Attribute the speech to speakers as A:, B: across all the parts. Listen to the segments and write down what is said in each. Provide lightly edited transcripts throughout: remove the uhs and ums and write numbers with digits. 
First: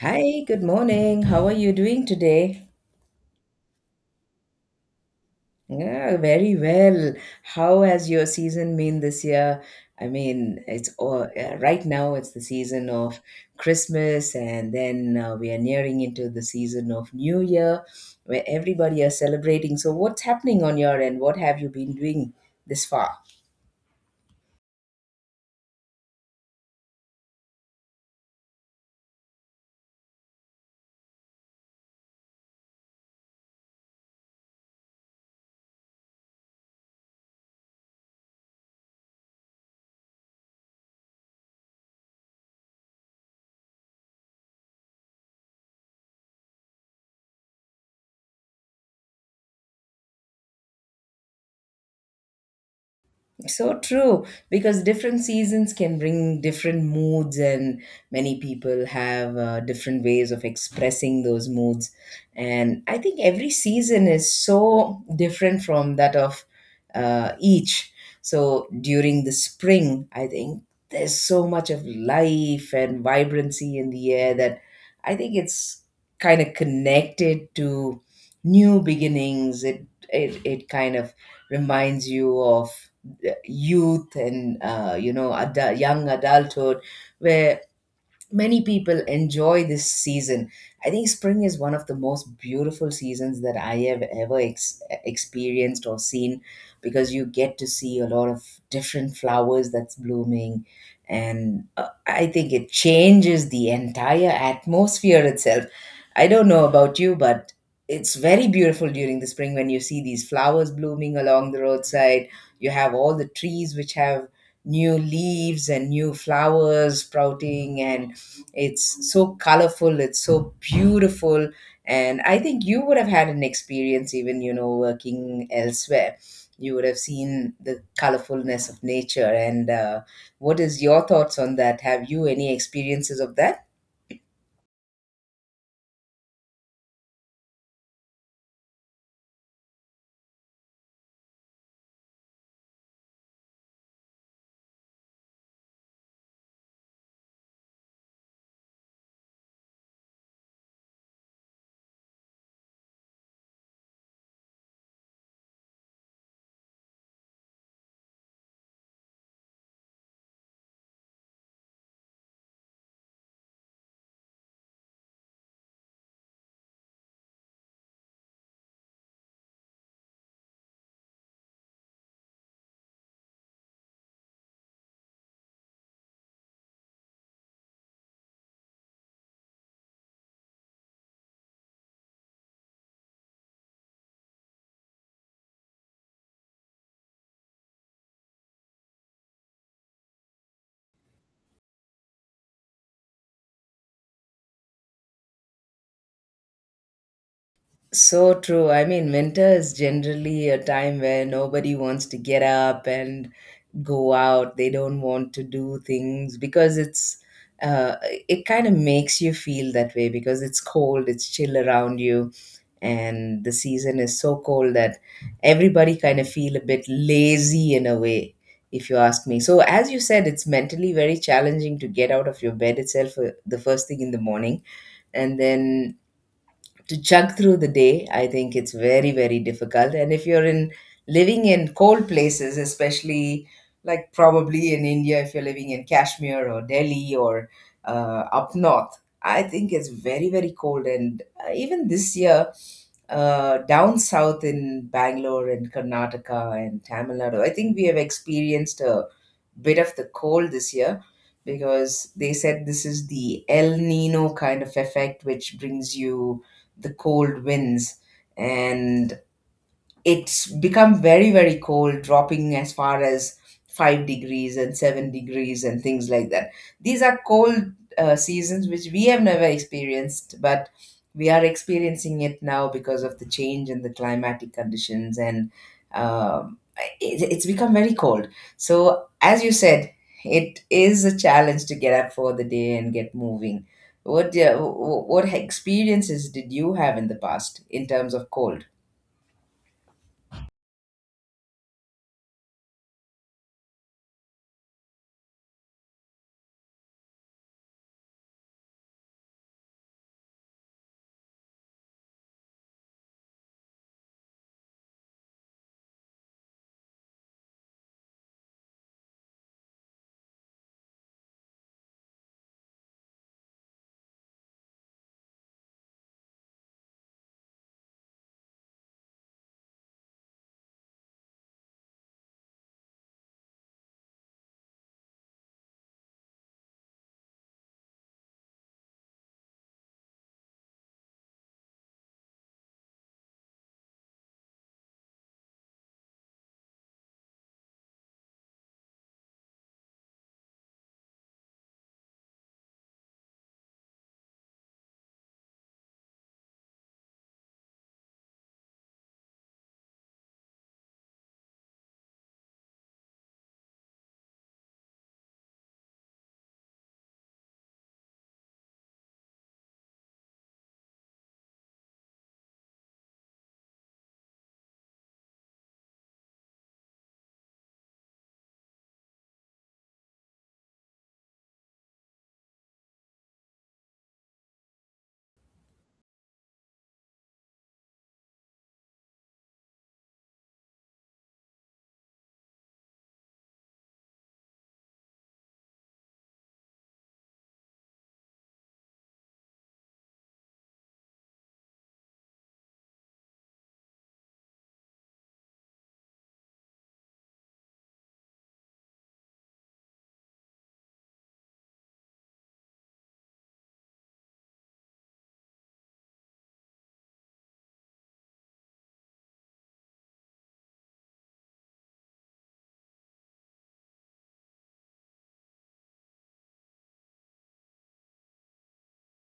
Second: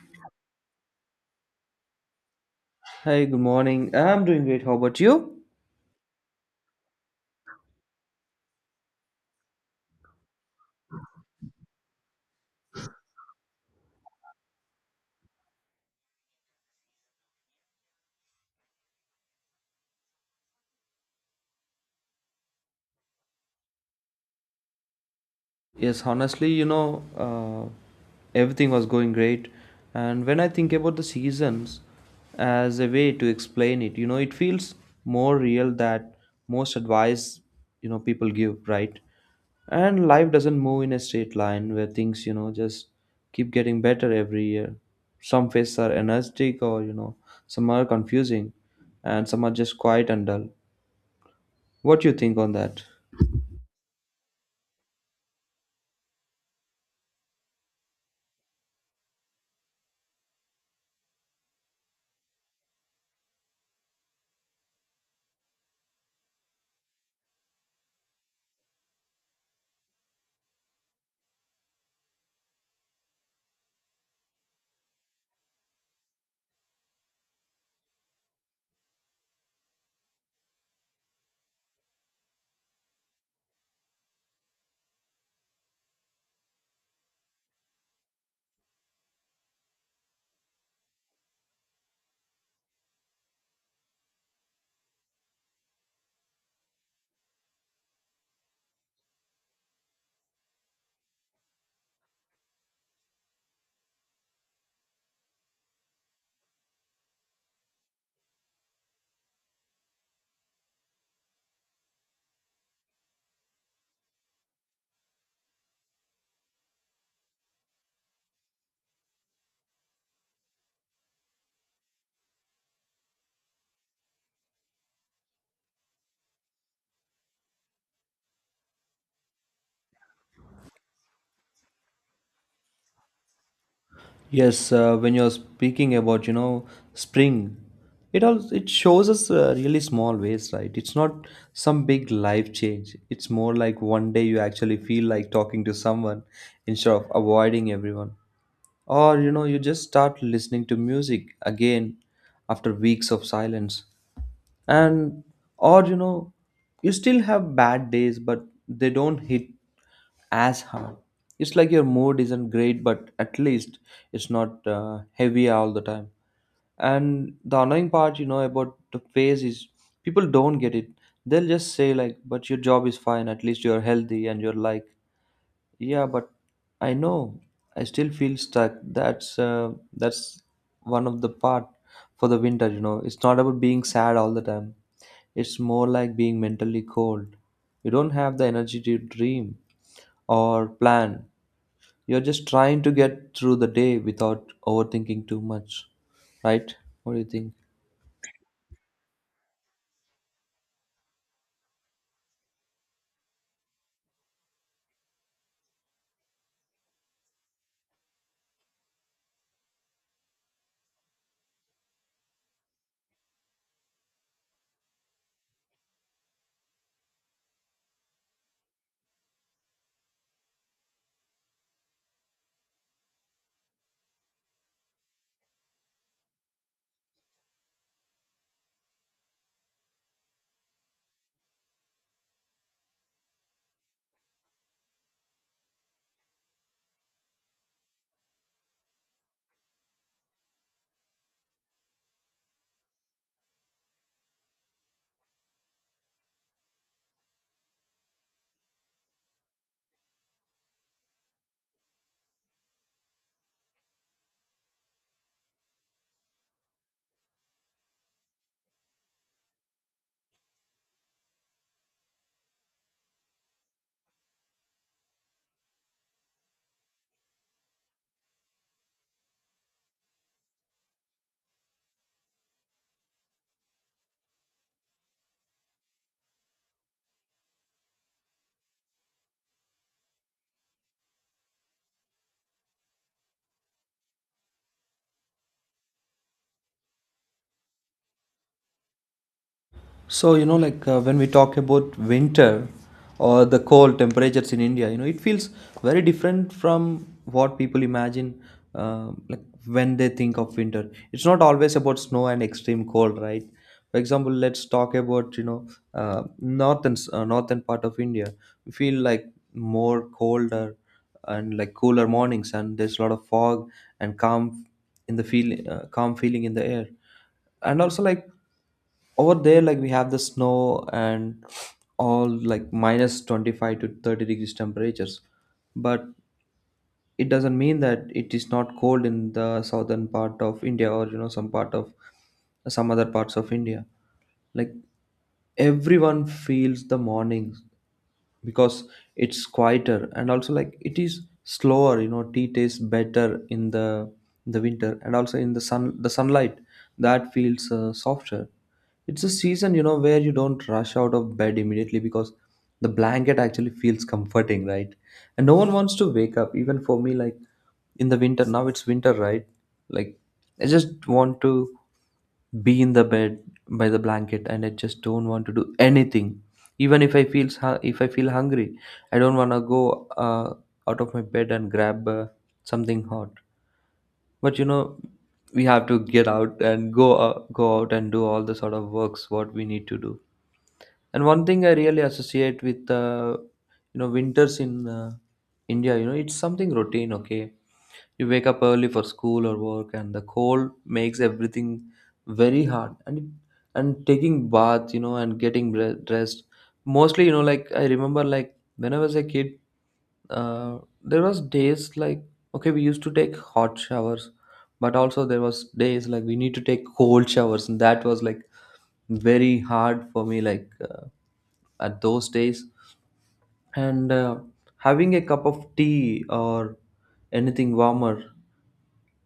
A: Hi, good morning. How are you doing today?
B: Hi, good morning. I'm doing great. How about you?
A: Yeah, very well. How has your season been this year? I mean, it's all right now it's the season of Christmas, and then we are nearing into the season of New Year where everybody are celebrating. So what's happening on your end? What have you been doing this far?
B: Yes, honestly, everything was going great. And when I think about the seasons as a way to explain it, it feels more real that most advice, people give, right? And life doesn't move in a straight line where things, just keep getting better every year. Some phases are energetic, or, some are confusing, and some are just quiet and dull. What do you think on that?
A: So true, because different seasons can bring different moods, and many people have different ways of expressing those moods. And I think every season is so different from that of each. So during the spring, I think there's so much of life and vibrancy in the air that I think it's kind of connected to new beginnings. It kind of reminds you of youth and, you know, adult, young adulthood where many people enjoy this season. I think spring is one of the most beautiful seasons that I have ever experienced or seen, because you get to see a lot of different flowers that's blooming. And I think it changes the entire atmosphere itself. I don't know about you, but it's very beautiful during the spring when you see these flowers blooming along the roadside. You have all the trees which have new leaves and new flowers sprouting, and it's so colorful, it's so beautiful. And I think you would have had an experience even, you know, working elsewhere. You would have seen the colorfulness of nature. And what is your thoughts on that? Have you any experiences of that?
B: Yes, when you're speaking about, spring, it shows us really small ways, right? It's not some big life change. It's more like one day you actually feel like talking to someone instead of avoiding everyone. Or, you just start listening to music again after weeks of silence. And, or, you still have bad days, but they don't hit as hard. It's like your mood isn't great, but at least it's not heavy all the time. And the annoying part, about the phase is people don't get it. They'll just say, like, "But your job is fine. At least you're healthy," and you're like, "Yeah, but I know I still feel stuck." That's one of the part for the winter. It's not about being sad all the time. It's more like being mentally cold. You don't have the energy to dream or plan. You're just trying to get through the day without overthinking too much, right? What do you think?
A: So true. I mean, winter is generally a time where nobody wants to get up and go out. They don't want to do things because uh, it kind of makes you feel that way because it's cold, it's chill around you, and the season is so cold that everybody kind of feel a bit lazy in a way, if you ask me. So, as you said, it's mentally very challenging to get out of your bed itself the first thing in the morning, and then to chug through the day. I think it's very, very difficult, and if you're in living in cold places, especially like probably in India, if you're living in Kashmir or Delhi or up north, I think it's very, very cold. And even this year down south in Bangalore and Karnataka and Tamil Nadu, I think we have experienced a bit of the cold this year, because they said this is the El Nino kind of effect, which brings you the cold winds, and it's become very, very cold, dropping as far as 5 degrees and 7 degrees and things like that. These are cold seasons which we have never experienced, but we are experiencing it now because of the change in the climatic conditions. And um, it's become very cold. So as you said, it is a challenge to get up for the day and get moving. What what experiences did you have in the past in terms of cold?
B: So, when we talk about winter or the cold temperatures in India, it feels very different from what people imagine, like when they think of winter. It's not always about snow and extreme cold, right? For example, let's talk about, northern part of India. We feel like more colder and like cooler mornings, and there's a lot of fog, and calm feeling in the air. And also, like, over there, like, we have the snow and all, like, minus 25 to 30 degrees temperatures. But it doesn't mean that it is not cold in the southern part of India, or some part of some other parts of India. Like, everyone feels the mornings because it's quieter, and also, like, it is slower. Tea tastes better in the winter, and also in the sunlight that feels softer. It's a season, where you don't rush out of bed immediately because the blanket actually feels comforting, right? And no one wants to wake up. Even for me, like, in the winter, now it's winter, right? Like, I just want to be in the bed by the blanket, and I just don't want to do anything. Even if I feel hungry, I don't want to go uh, out of my bed and grab something hot. But we have to get out and go out and do all the sort of works what we need to do. And one thing I really associate with, winters in India, it's something routine, okay? You wake up early for school or work, and the cold makes everything very hard. And taking bath, and getting dressed, mostly, like I remember, like when I was a kid, there was days like, okay, we used to take hot showers, but also there was days like we need to take cold showers, and that was like very hard for me, like, at those days. And having a cup of tea or anything warmer,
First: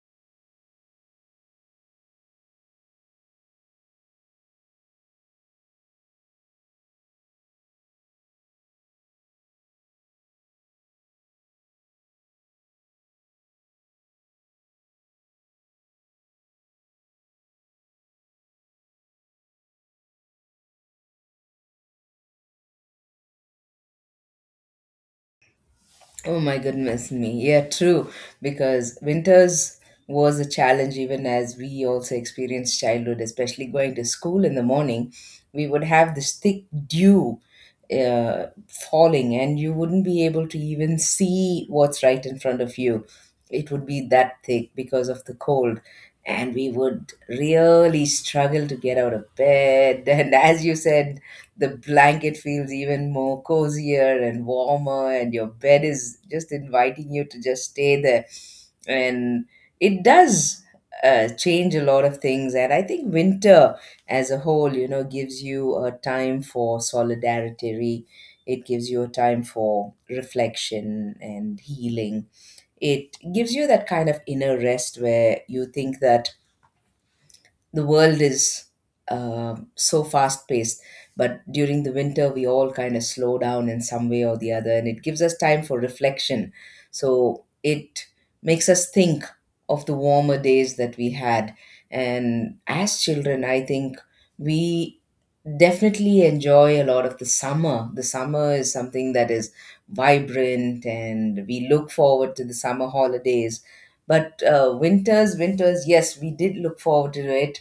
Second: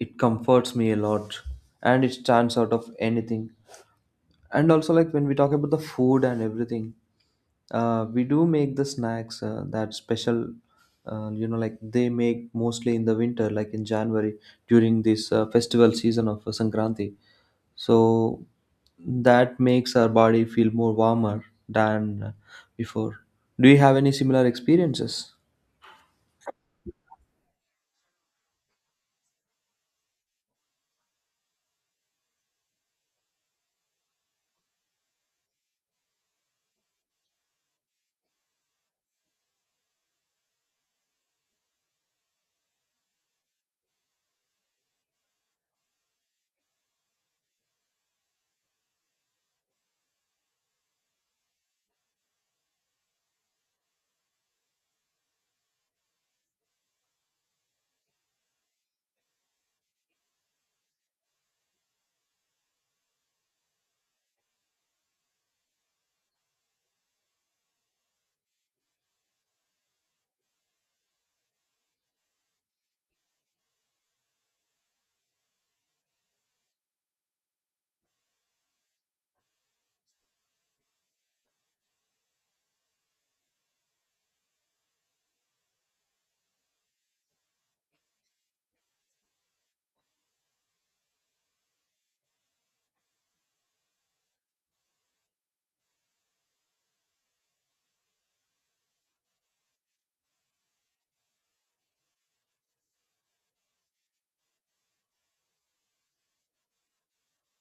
B: it comforts me a lot, and it stands out of anything. And also, like, when we talk about the food and everything, we do make the snacks, that special, like they make mostly in the winter, like in January during this festival season of Sankranti. So that makes our body feel more warmer than before. Do you have any similar experiences?
A: Oh my goodness me. Yeah, true. Because winters was a challenge, even as we also experienced childhood, especially going to school in the morning. We would have this thick dew uh, falling, and you wouldn't be able to even see what's right in front of you. It would be that thick because of the cold. And we would really struggle to get out of bed. And as you said, the blanket feels even more cozier and warmer, and your bed is just inviting you to just stay there, and it does change a lot of things. And I think winter as a whole, you know, gives you a time for solidarity, it gives you a time for reflection and healing, it gives you that kind of inner rest where you think that the world is, so fast paced, but during the winter we all kind of slow down in some way or the other, and it gives us time for reflection. So it makes us think of the warmer days that we had. And as children, I think we definitely enjoy a lot of the summer. The summer is something that is vibrant, and we look forward to the summer holidays. But winters, yes, we did look forward to it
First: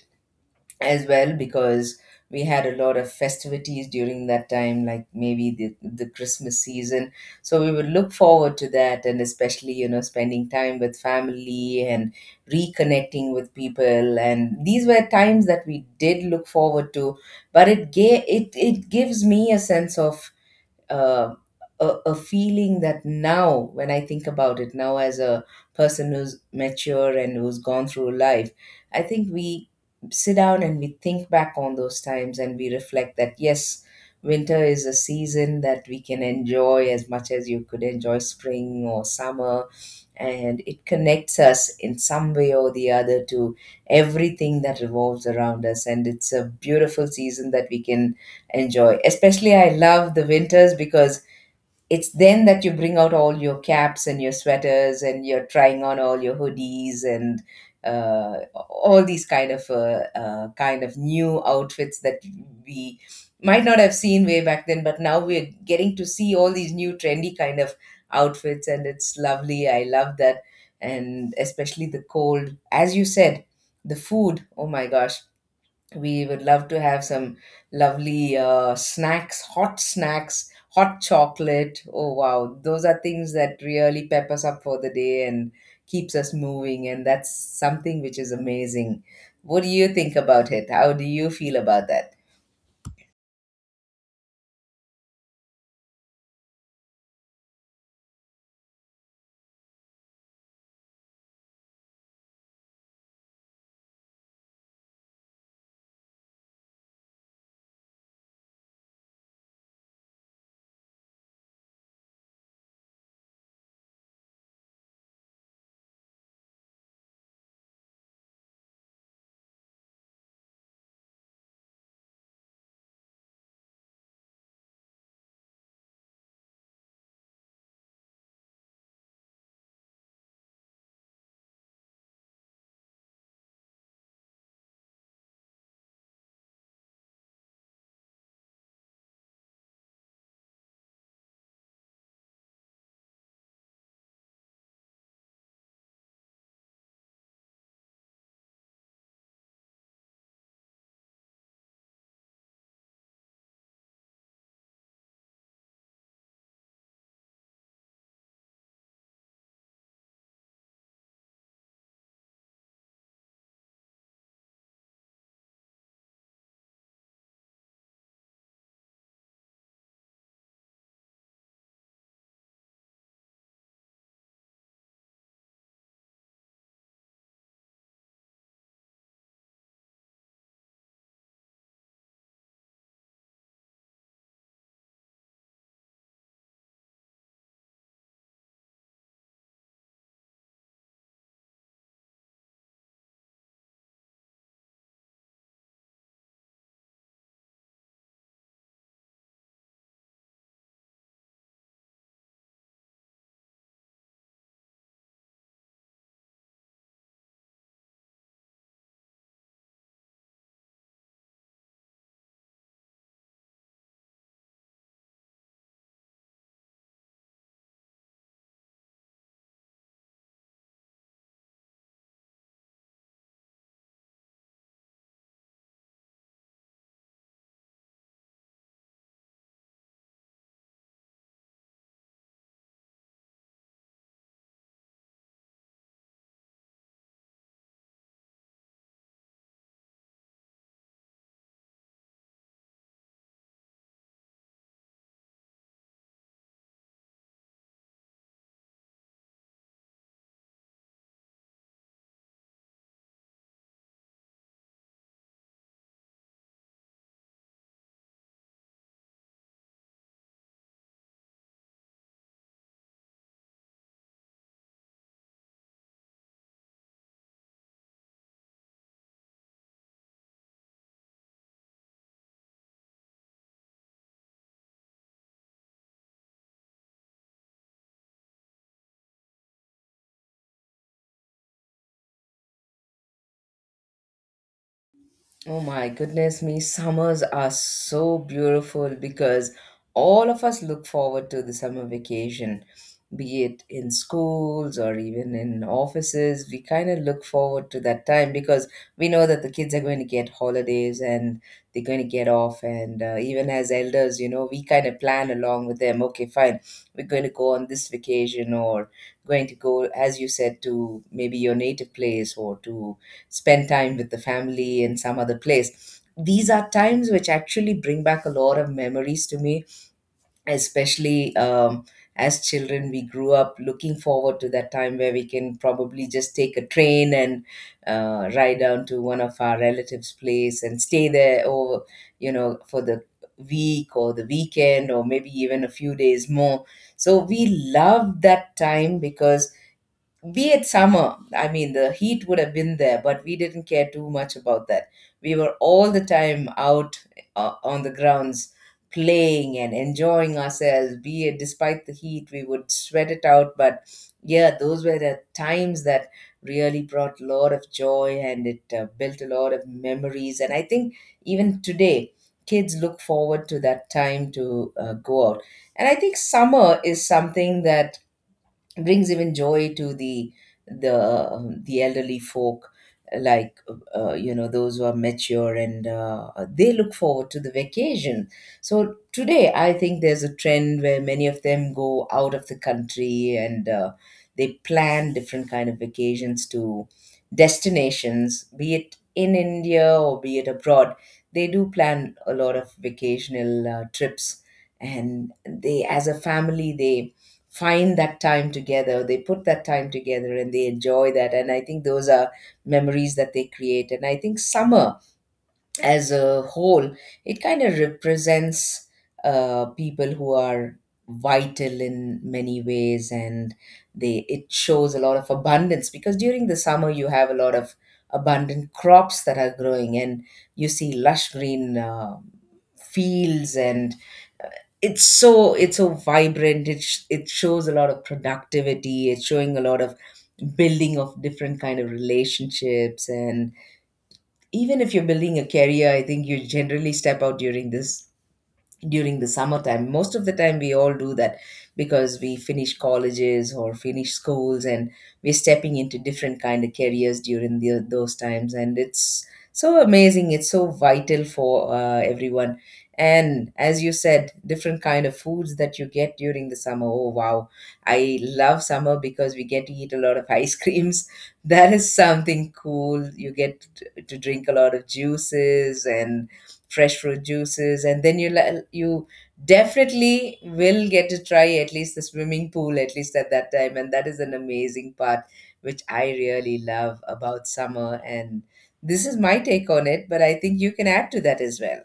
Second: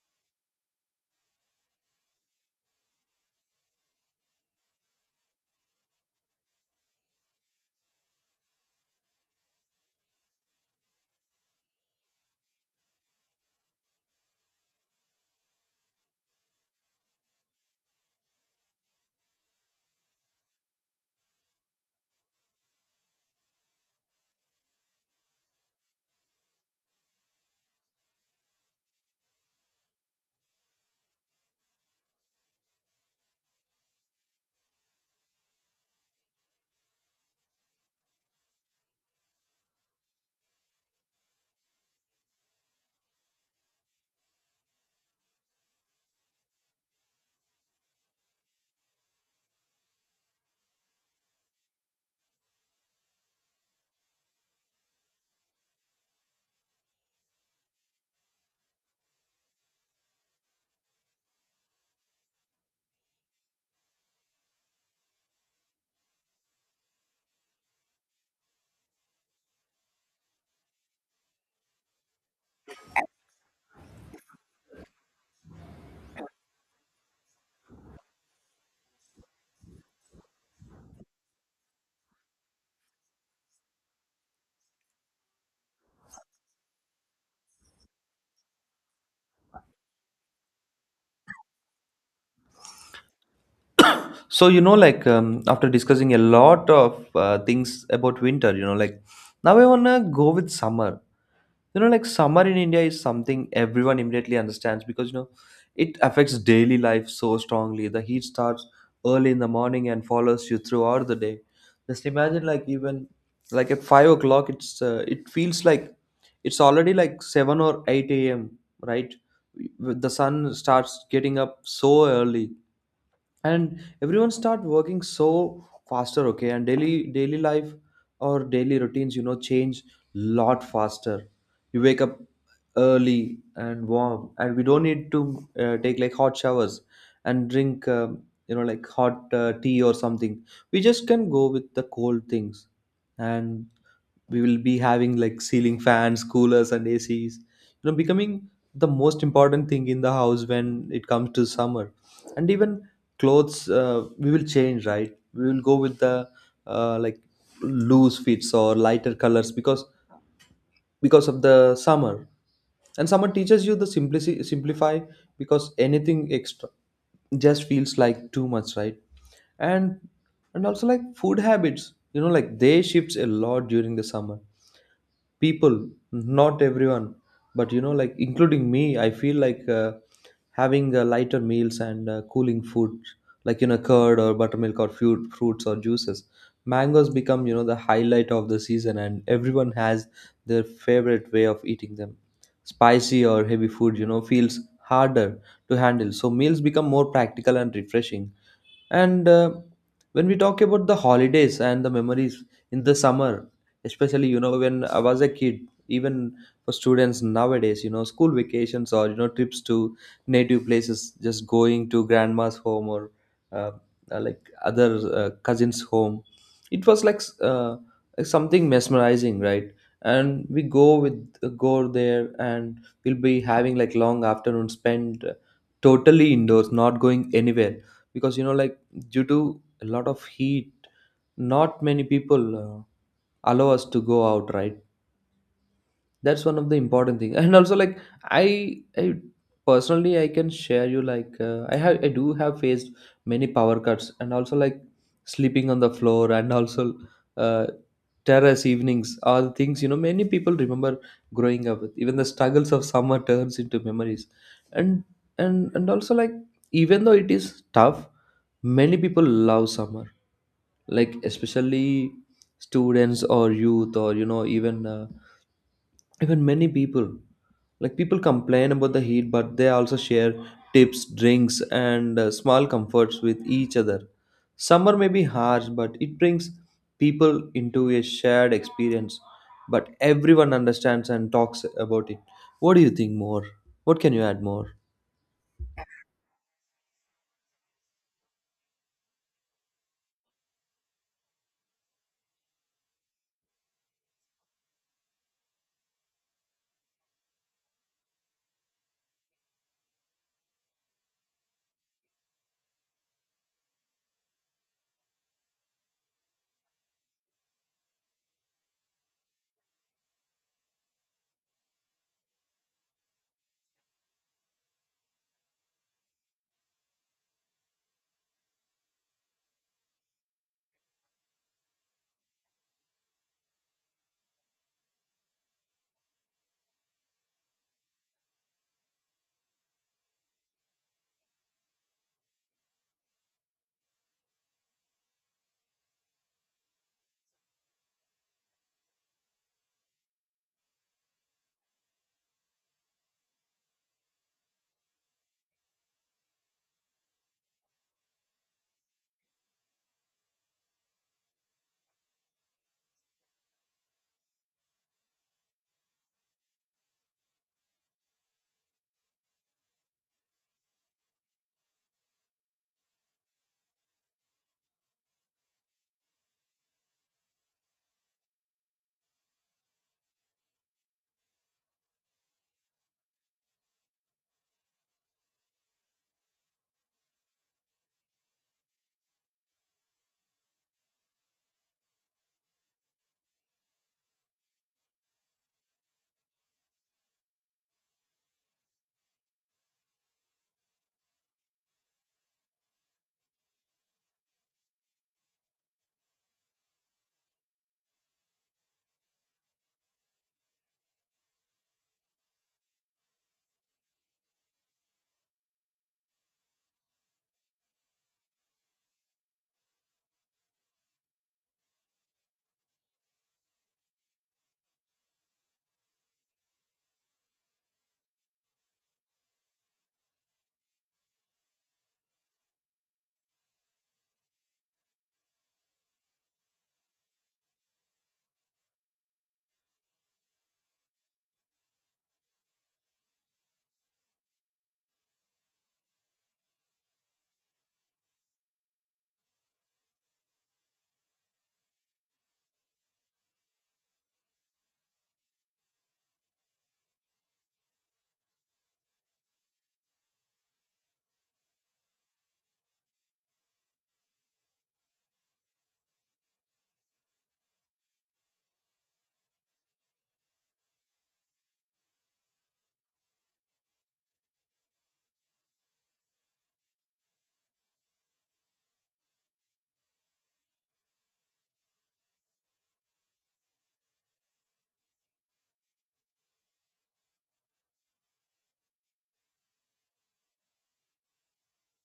A: as well, because we had a lot of festivities during that time, like maybe the Christmas season. So we would look forward to that, and especially, you know, spending time with family and reconnecting with people. And these were times that we did look forward to. But it gives me a sense of uh, a feeling that now, when I think about it, now as a person who's mature and who's gone through life, I think we sit down and we think back on those times, and we reflect that yes, winter is a season that we can enjoy as much as you could enjoy spring or summer. And it connects us in some way or the other to everything that revolves around us, and it's a beautiful season that we can enjoy. Especially I love the winters, because it's then that you bring out all your caps and your sweaters, and you're trying on all your hoodies. And all these kind of new outfits that we might not have seen way back then, but now we're getting to see all these new trendy kind of outfits, and it's lovely. I love that. And especially the cold, as you said, the food, oh my gosh, we would love to have some lovely snacks, hot chocolate. Oh wow, those are things that really pep us up for the day and keeps us moving, and that's something which is amazing. What do you think about it? How do you feel about that?
B: So, after discussing a lot of things about winter, now I want to go with summer. Summer in India is something everyone immediately understands, because it affects daily life so strongly. The heat starts early in the morning and follows you throughout the day. Just imagine, like, even like at 5 o'clock, it feels like it's already like 7 or 8 a.m., right? The sun starts getting up so early, and everyone start working so faster, okay? And daily life, or daily routines, change lot faster. You wake up early and warm, and we don't need to take like hot showers and drink hot tea or something. We just can go with the cold things. And we will be having like ceiling fans, coolers, and ACs, becoming the most important thing in the house when it comes to summer. And even clothes, we will change, right? We will go with the like loose fits or lighter colors, because of the summer. And summer teaches you the simplicity, simplify, because anything extra just feels like too much, right? And and also, like, food habits, they shifts a lot during the summer. People, not everyone, but including me, I feel like, having lighter meals and cooling food, like, curd or buttermilk or fruits or juices. Mangoes become, the highlight of the season, and everyone has their favorite way of eating them. Spicy or heavy food, feels harder to handle, so meals become more practical and refreshing. And when we talk about the holidays and the memories in the summer, especially, when I was a kid, even for students nowadays, school vacations, or trips to native places, just going to grandma's home, or uh, like other, cousins home. It was like, uh, like something mesmerizing, right? And we go there, and we'll be having like long afternoon spent, totally indoors, not going anywhere, because, due to a lot of heat, not many people allow us to go out, right? That's one of the important thing. And also, like, i I personally, I can share you, like, I do have faced many power cuts, and also like sleeping on the floor, and also uh, terrace evenings are the things, many people remember growing up with. Even the struggles of summer turns into memories. And and and also, like, even though it is tough, many people love summer, like especially students or youth, or even many people, like, people complain about the heat, but they also share tips, drinks, and small comforts with each other. Summer may be harsh, but it brings people into a shared experience. But everyone understands and talks about it. What do you think more? What can you add more?
A: Oh my goodness me, summers are so beautiful because all of us look forward to the summer vacation, be it in schools or even in offices. We kind of look forward to that time because we know that the kids are going to get holidays and they're going to get off. And even as elders, you know, we kind of plan along with them: okay, fine, we're going to go on this vacation, or going to go, as you said, to maybe your native place or to spend time with the family in some other place. These are times which actually bring back a lot of memories to me, especially, as children. We grew up looking forward to that time where we can probably just take a train and ride down to one of our relatives' place and stay there over, you know, for the week or the weekend or maybe even a few days more. So we love that time, because be it summer, I mean, the heat would have been there, but we didn't care too much about that. We were all the time out on the grounds playing and enjoying ourselves, be it despite the heat, we would sweat it out. But yeah, those were the times that really brought a lot of joy, and it built a lot of memories. And I think even today, kids look forward to that time to go out. And I think summer is something that brings even joy to the elderly folk, like, you know, those who are mature. And they look forward to the vacation. So today, I think there's a trend where many of them go out of the country, and they plan different kind of vacations to destinations, be it in India or be it abroad. They do plan a lot of vacational trips, and they as a family, they find that time together, they put that time together and they enjoy that. And I think those are memories that they create. And I think summer as a whole, it kind of represents people who are vital in many ways. And they it shows a lot of abundance, because during the summer you have a lot of abundant crops that are growing, and you see lush green fields. And it's so, it's so vibrant, it shows a lot of productivity, it's showing a lot of building of different kind of relationships. And even if you're building a career, I think you generally step out during this during the summertime. Most of the time, we all do that, because we finish colleges or finish schools, and we're stepping into different kind of careers during those times. And it's so amazing. It's so vital for everyone. And as you said, different kind of foods that you get during the summer. Oh wow, I love summer because we get to eat a lot of ice creams. That is something cool. You get to drink a lot of juices and fresh fruit juices, and then you definitely will get to try at least the swimming pool at least at that time, and that is an amazing part which I really love about summer. And this is my take on it, but I think you can add to that as well.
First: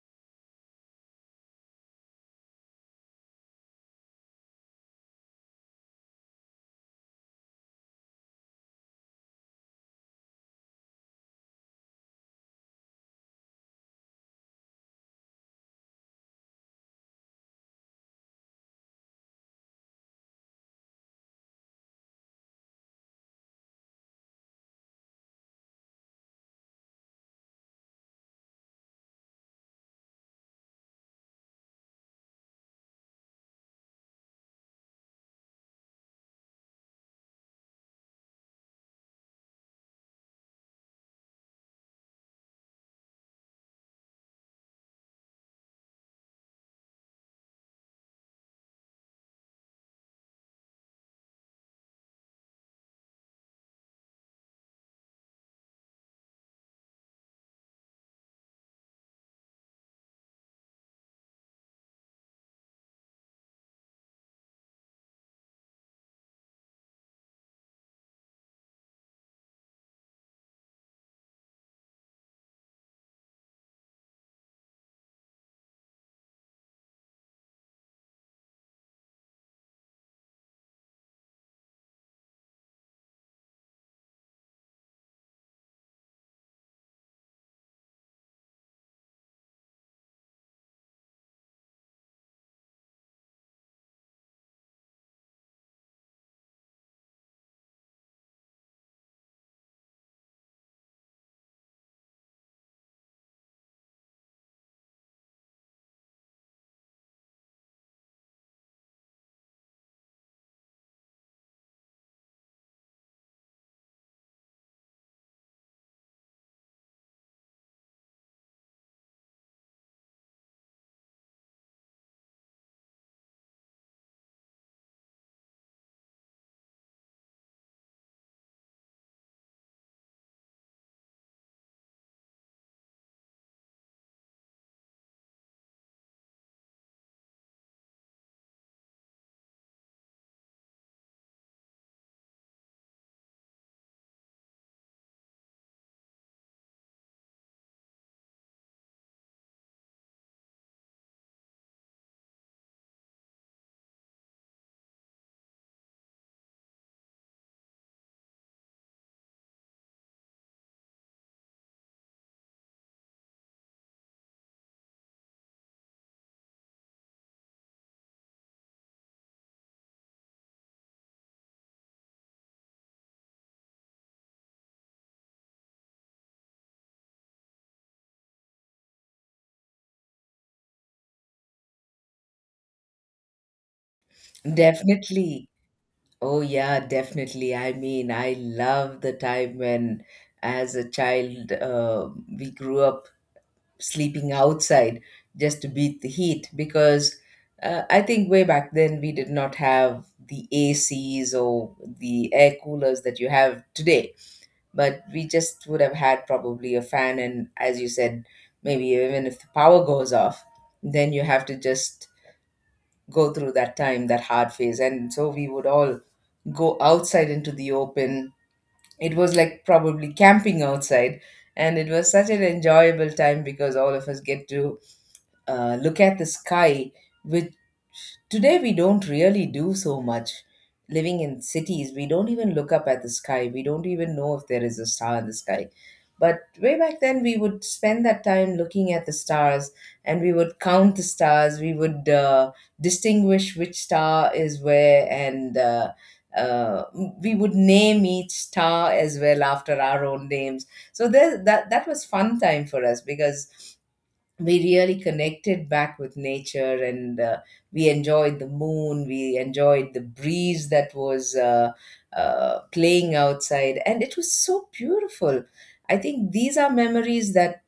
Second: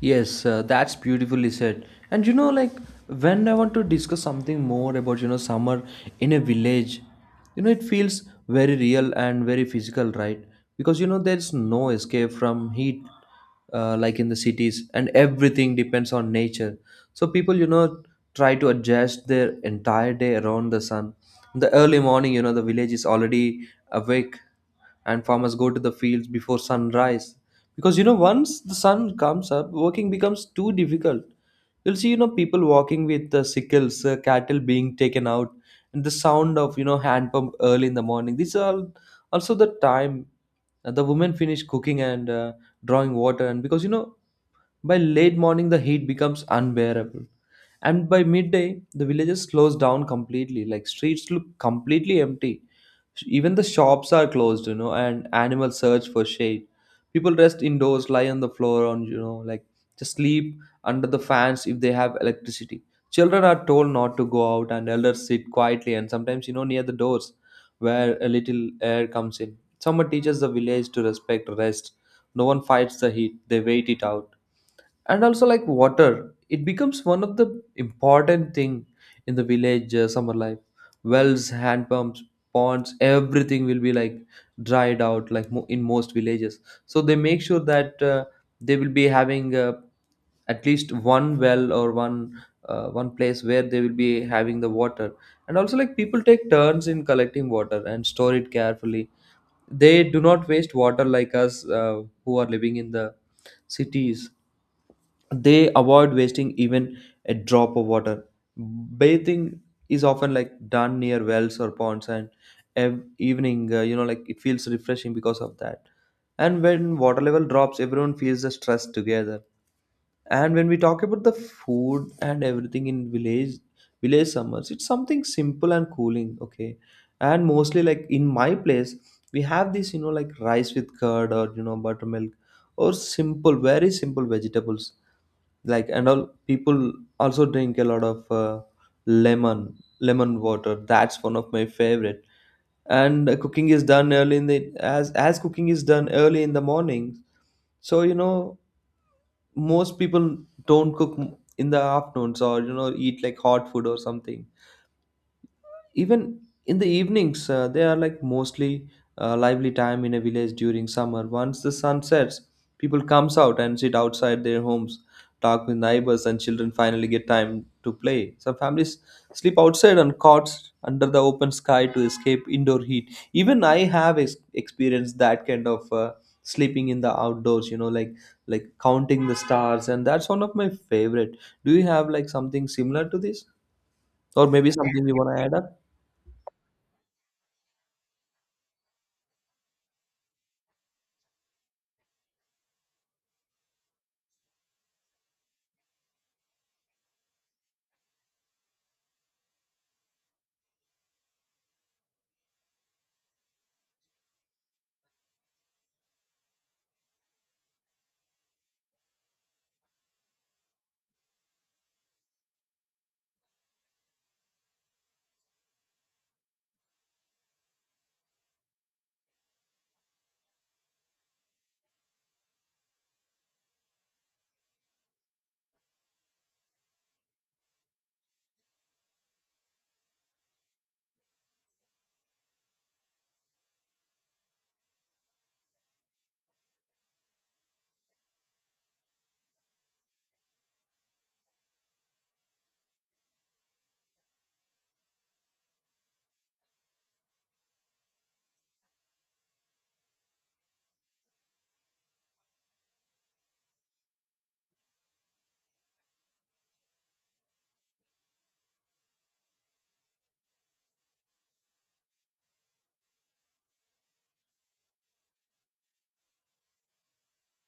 B: Yes, that's beautifully said. And, when I want to discuss something more about, summer in a village, it feels very real and very physical, right? Because, there's no escape from heat, like in the cities, and everything depends on nature. So people, try to adjust their entire day around the sun. In the early morning, you know, the village is already awake and farmers go to the fields before sunrise because, you know, once the sun comes up, working becomes too difficult. You'll see, you know, people walking with sickles, cattle being taken out, and the sound of, you know, hand pump early in the morning. Also the time the women finish cooking and drawing water, and because, you know, by late morning the heat becomes unbearable. And by midday, the villages close down completely, like streets look completely empty. Even the shops are closed, you know, and animals search for shade. People rest indoors, lie on the floor, on, you know, like, just sleep under the fans if they have electricity. Children are told not to go out, and elders sit quietly and sometimes, you know, near the doors where a little air comes in. Summer teaches the village to respect rest. No one fights the heat, they wait it out. And also, like, water, it becomes one of the important thing in the village summer life. Wells, hand pumps, ponds, everything will be like dried out, like in most villages. So they make sure that they will be having at least one well or one one place where they will be having the water. And also, like, people take turns in collecting water and store it carefully. They do not waste water like us, who are living in the cities. They avoid wasting even a drop of water. Bathing is often like done near wells or ponds, and evening, you know, like, it feels refreshing because of that. And when water level drops, everyone feels the stress together. And when we talk about the food and everything in village, village summers, it's something simple and cooling, okay. And mostly, like, in my place, we have this, you know, like rice with curd or, you know, buttermilk or simple, very simple vegetables like. And all people also drink a lot of lemon, lemon water. That's one of my favorite. And cooking is done early in the morning, so, you know, most people don't cook in the afternoons or, you know, eat like hot food or something. Even in the evenings, they are like mostly lively time in a village during summer. Once the sun sets, people comes out and sit outside their homes, talk with neighbors, and children finally get time to play. Some families sleep outside on cots under the open sky to escape indoor heat. Even I have experienced that kind of sleeping in the outdoors, you know, like counting the stars, and that's one of my favorite. Do you have like something similar to this, or maybe something you want to
A: Definitely.
B: add up?
A: Oh, yeah, definitely. I mean, I love the time when, as a child, we grew up sleeping outside just to beat the heat because I think way back then we did not have the ACs or the air coolers that you have today. But we just would have had probably a fan, and as you said, maybe even if the power goes off, then you have to just go through that time, that hard phase. And so we would all go outside into the open. It was like probably camping outside. And it was such an enjoyable time because all of us get to look at the sky, which today we don't really do so much. Living in cities, we don't even look up at the sky. We don't even know if there is a star in the sky. But way back then, we would spend that time looking at the stars and we would count the stars. We would distinguish which star is where, and uh, we would name each star as well after our own names. So there, that was fun time for us because we really connected back with nature, and we enjoyed the moon. We enjoyed the breeze that was playing outside, and it was so beautiful. I think these are memories that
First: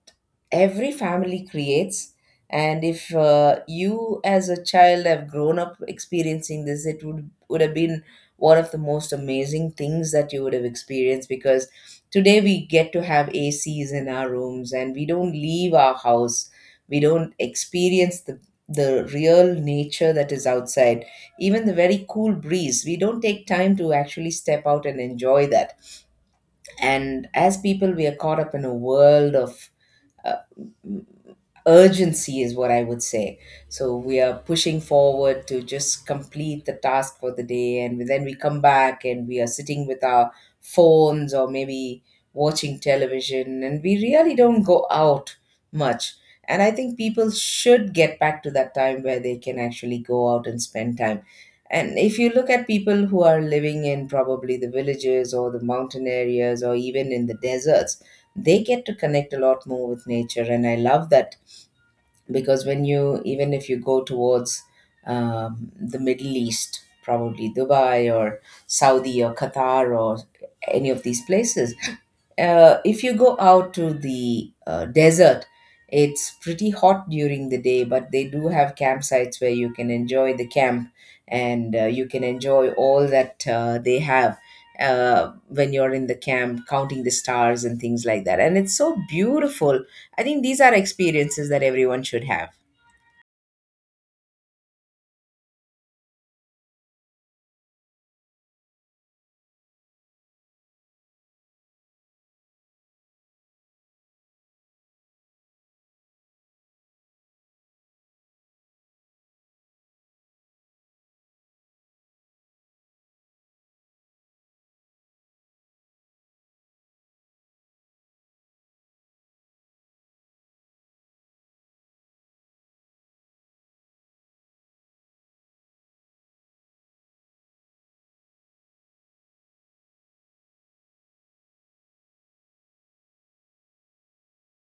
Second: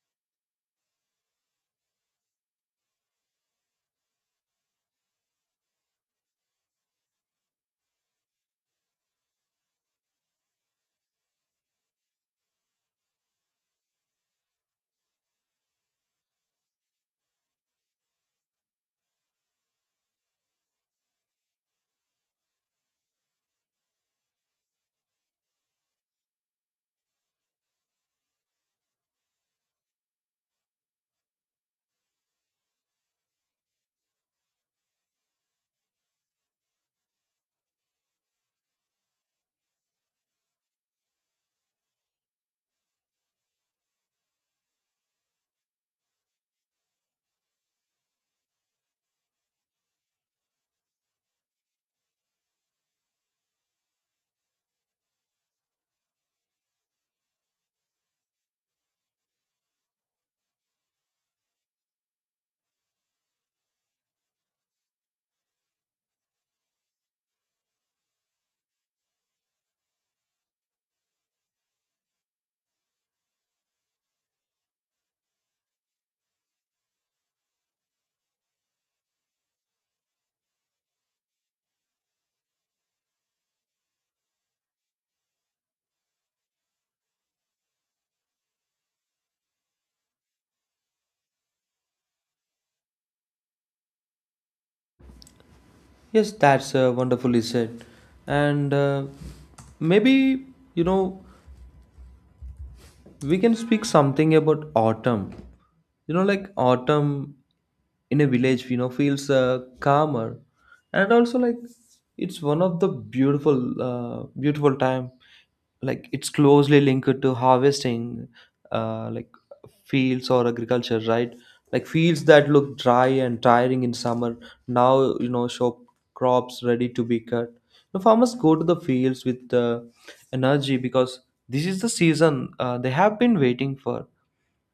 A: every family creates, and if you as a child have grown up experiencing this, it would have been one of the most amazing things that you would have experienced, because today we get to have ACs in our rooms and we don't leave our house. We don't experience the real nature that is outside. Even the very cool breeze, we don't take time to actually step out and enjoy that. And as people, we are caught up in a world of uh, urgency is what I would say. So we are pushing forward to just complete the task for the day, and then we come back and we are sitting with our phones or maybe watching television, and we really don't go out much. And I think people should get back to that time where they can actually go out and spend time. And if you look at people who are living in probably the villages or the mountain areas or even in the deserts, they get to connect a lot more with nature, and I love that. Because when you, even if you go towards the Middle East, probably Dubai or Saudi or Qatar or any of these places, if you go out to the desert, it's pretty hot during the day, but they do have campsites where you can enjoy the camp. And you can enjoy all that they have. When you're in the camp counting the stars and things like that, and it's so beautiful. I think these are experiences that everyone should have.
B: Yes, that's wonderfully said. And maybe, you know, we can speak something about autumn. You know, like, autumn in a village, you know, feels calmer. And also, like, it's one of the beautiful, beautiful time. Like, it's closely linked to harvesting, like fields or agriculture, right? Like fields that look dry and tiring in summer now, you know, show crops ready to be cut. The farmers go to the fields with energy because this is the season they have been waiting for.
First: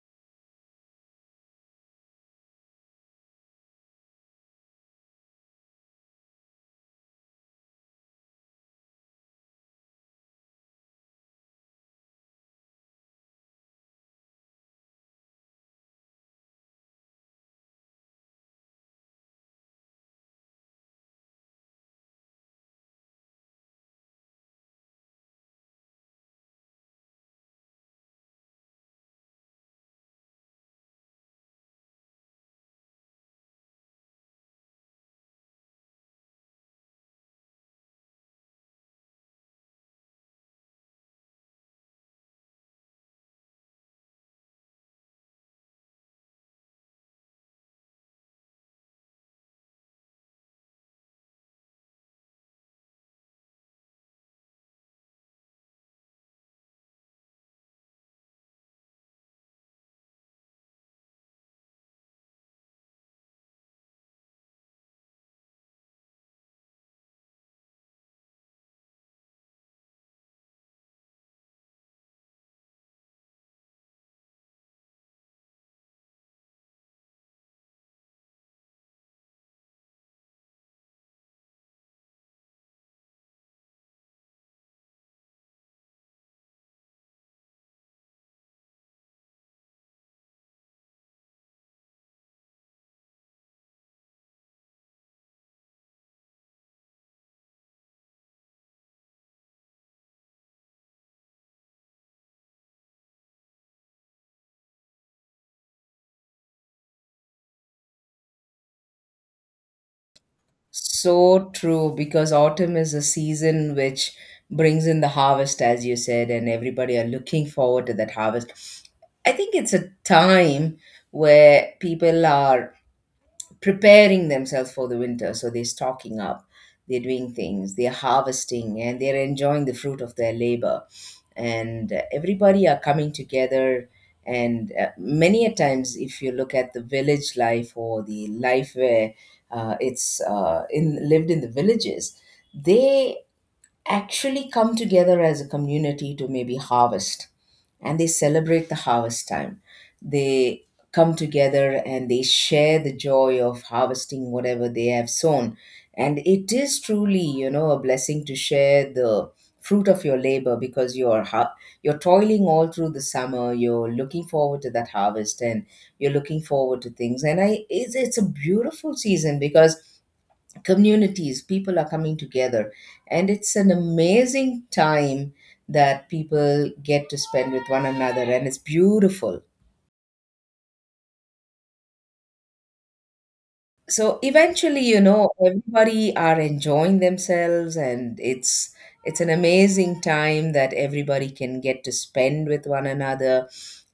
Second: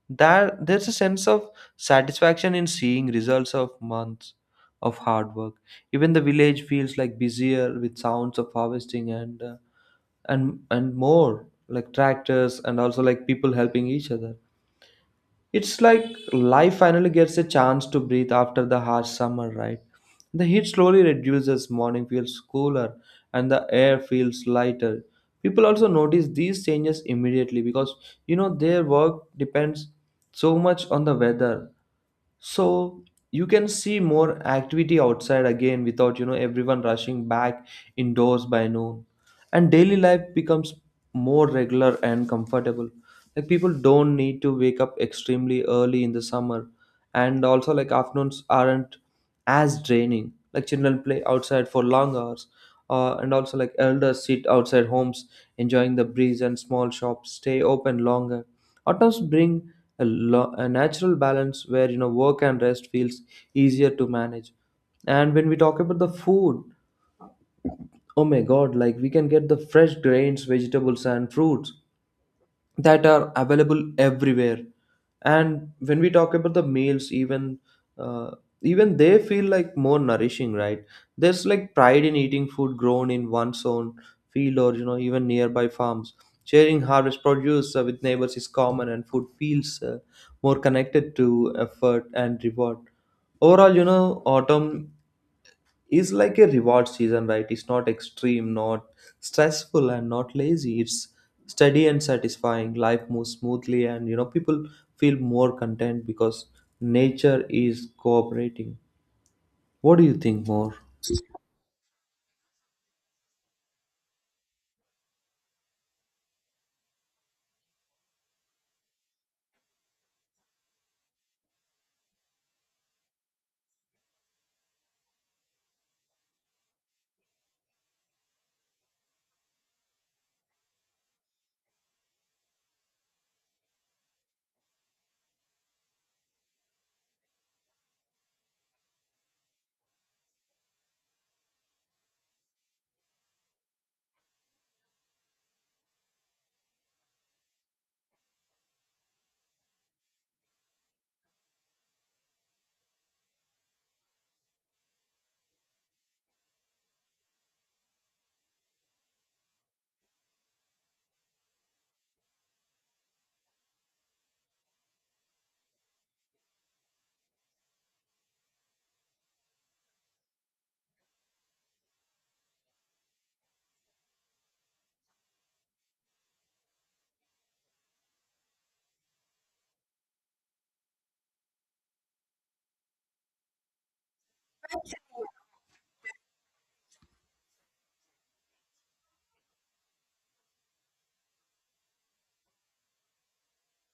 B: There's a sense of satisfaction in seeing results of months of hard work. Even the village feels like busier with sounds of harvesting and, and more, like, tractors, and also, like, people helping each other. It's like life finally gets a chance to breathe after the harsh summer, right? The heat slowly reduces, morning feels cooler, and the air feels lighter. People also notice these changes immediately because, you know, their work depends so much on the weather. So you can see more activity outside again without, you know, everyone rushing back indoors by noon. And daily life becomes more regular and comfortable, like people don't need to wake up extremely early in the summer. And also, like, afternoons aren't as draining, like children play outside for long hours. And also, like, elders sit outside homes enjoying the breeze, and small shops stay open longer. Autumns bring a natural balance where, you know, work and rest feels easier to manage. And when we talk about the food, oh my god, like, we can get the fresh grains, vegetables, and fruits that are available everywhere. And when we talk about the meals, even uh, even they feel like more nourishing, right? There's like pride in eating food grown in one's own field or, you know, even nearby farms. Sharing harvest produce with neighbors is common, and food feels more connected to effort and reward. Overall, you know, autumn is like a reward season, right? It's not extreme, not stressful, and not lazy. It's steady and satisfying. Life moves smoothly, and, you know, people feel more content because nature is cooperating. What do you think more?
A: So true, because autumn is a season which brings in the harvest, as you said, and everybody are looking forward to that harvest. I think it's a time where people are preparing themselves for the winter. So they're stocking up, they're doing things, they're harvesting, and they're enjoying the fruit of their labor. And everybody are coming together, and many a times, if you look at the village life or the life where it's in lived in the villages, they actually come together as a community to maybe harvest, and they celebrate the harvest time. They come together and they share the joy of harvesting whatever they have sown. And it is truly, you know, a blessing to share the fruit of your labor, because you're toiling all through the summer. You're looking forward to that harvest, and you're looking forward to things. And I, it's a beautiful season because communities, people are coming together, and it's an amazing time that people get to spend with one another, and it's beautiful. So eventually, you know, everybody are enjoying themselves, and it's an amazing time that everybody can get to spend with one another.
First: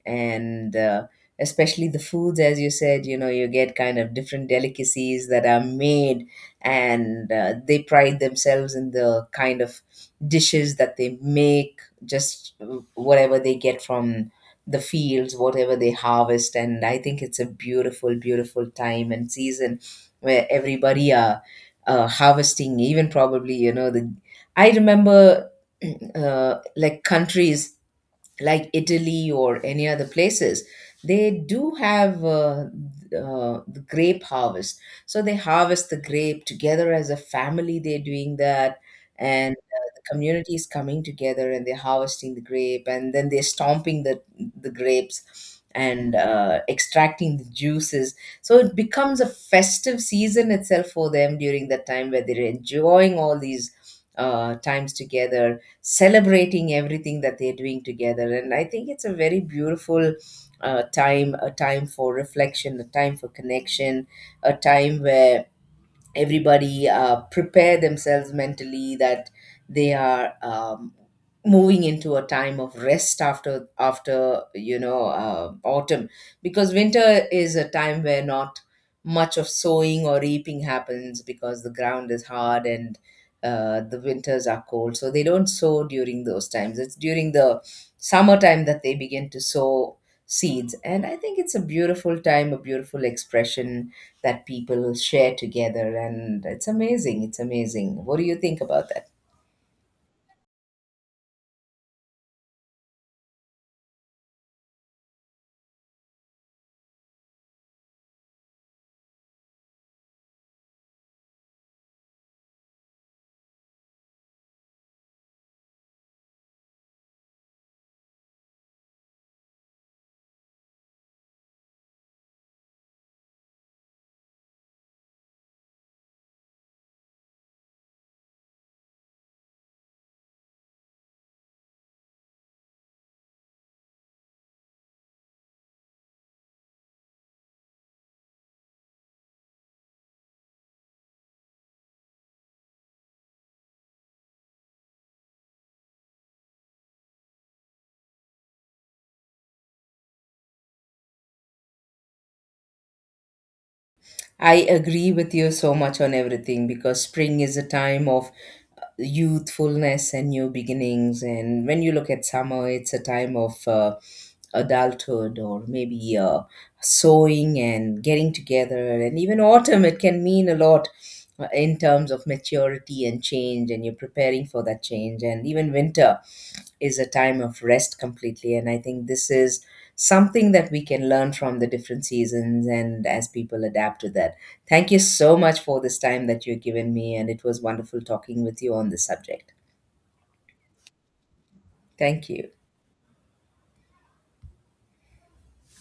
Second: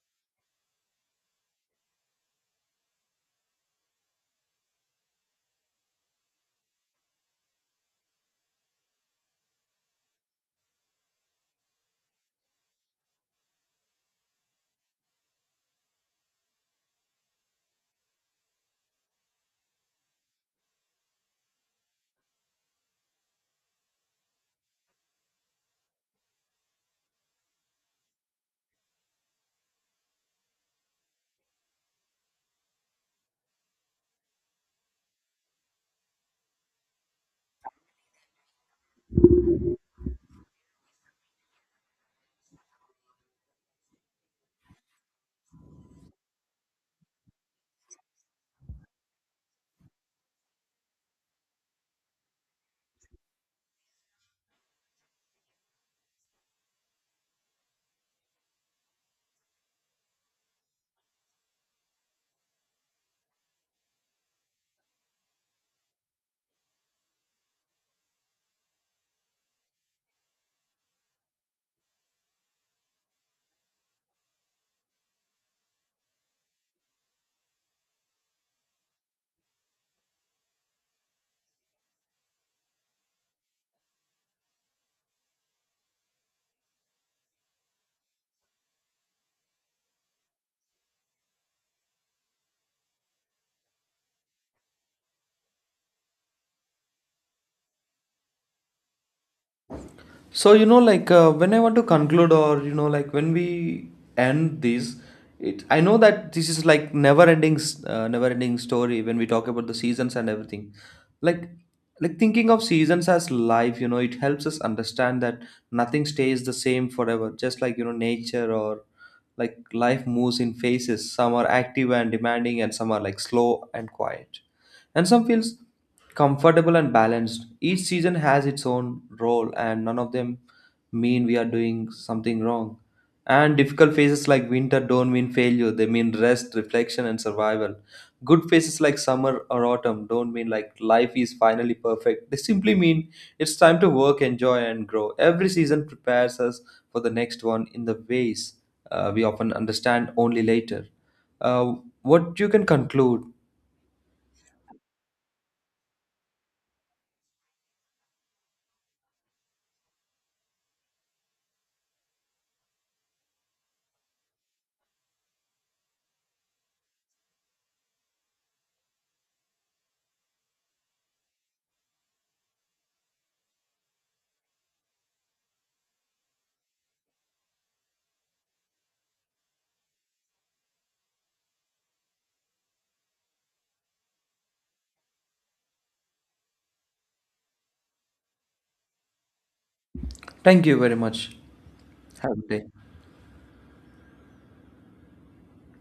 A: And especially the foods, as you said, you know, you get kind of different delicacies that are made. And they pride themselves in the kind of dishes that they make, just whatever they get from the fields, whatever they harvest. And I think it's a beautiful, beautiful time and season where everybody are harvesting. Even probably, you know, the I remember like countries like Italy or any other places, they do have the grape harvest. So they harvest the grape together as a family, they're doing that. And the community is coming together and they're harvesting the grape, and then they're stomping the grapes, and extracting the juices. So it becomes a festive season itself for them during that time where they're enjoying all these times together, celebrating everything that they're doing together. And I think it's a very beautiful time, a time for reflection, a time for connection, a time where everybody prepare themselves mentally that they are moving into a time of rest after after you know autumn, because winter is a time where not much of sowing or reaping happens because the ground is hard, and the winters are cold, so they don't sow during those times. It's during the summertime that they begin to sow seeds. And I think it's a beautiful time, a beautiful expression that people share together, and it's amazing, it's amazing. What do you think about that?
B: So, you know, like, when I want to conclude, or, you know, like, when we end this, it, I know that this is like never-ending, never-ending story when we talk about the seasons and everything. Like, like thinking of seasons as life, you know, it helps us understand that nothing stays the same forever. Just like, you know, nature or like life moves in phases. Some are active and demanding, and some are like slow and quiet, and some feels comfortable and balanced. Each season has its own role, and none of them mean we are doing something wrong. And difficult phases like winter don't mean failure, they mean rest, reflection, and survival. Good phases like summer or autumn don't mean like life is finally perfect. They simply mean it's time to work, enjoy, and grow. Every season prepares us for the next one in the ways we often understand only later. Uh, what you can conclude.
A: I agree with you so much on everything, because spring is a time of youthfulness and new beginnings. And when you look at summer, it's a time of adulthood, or maybe sewing and getting together. And even autumn, it can mean a lot in terms of maturity and change, and you're preparing for that change. And even winter is a time of rest completely. And I think this is something that we can learn from the different seasons, and as people adapt to that. Thank you so much for this time that you've given me. And it was wonderful talking with you on this subject.
B: Thank you very much.
A: Thank
B: Have a good
A: you.
B: day.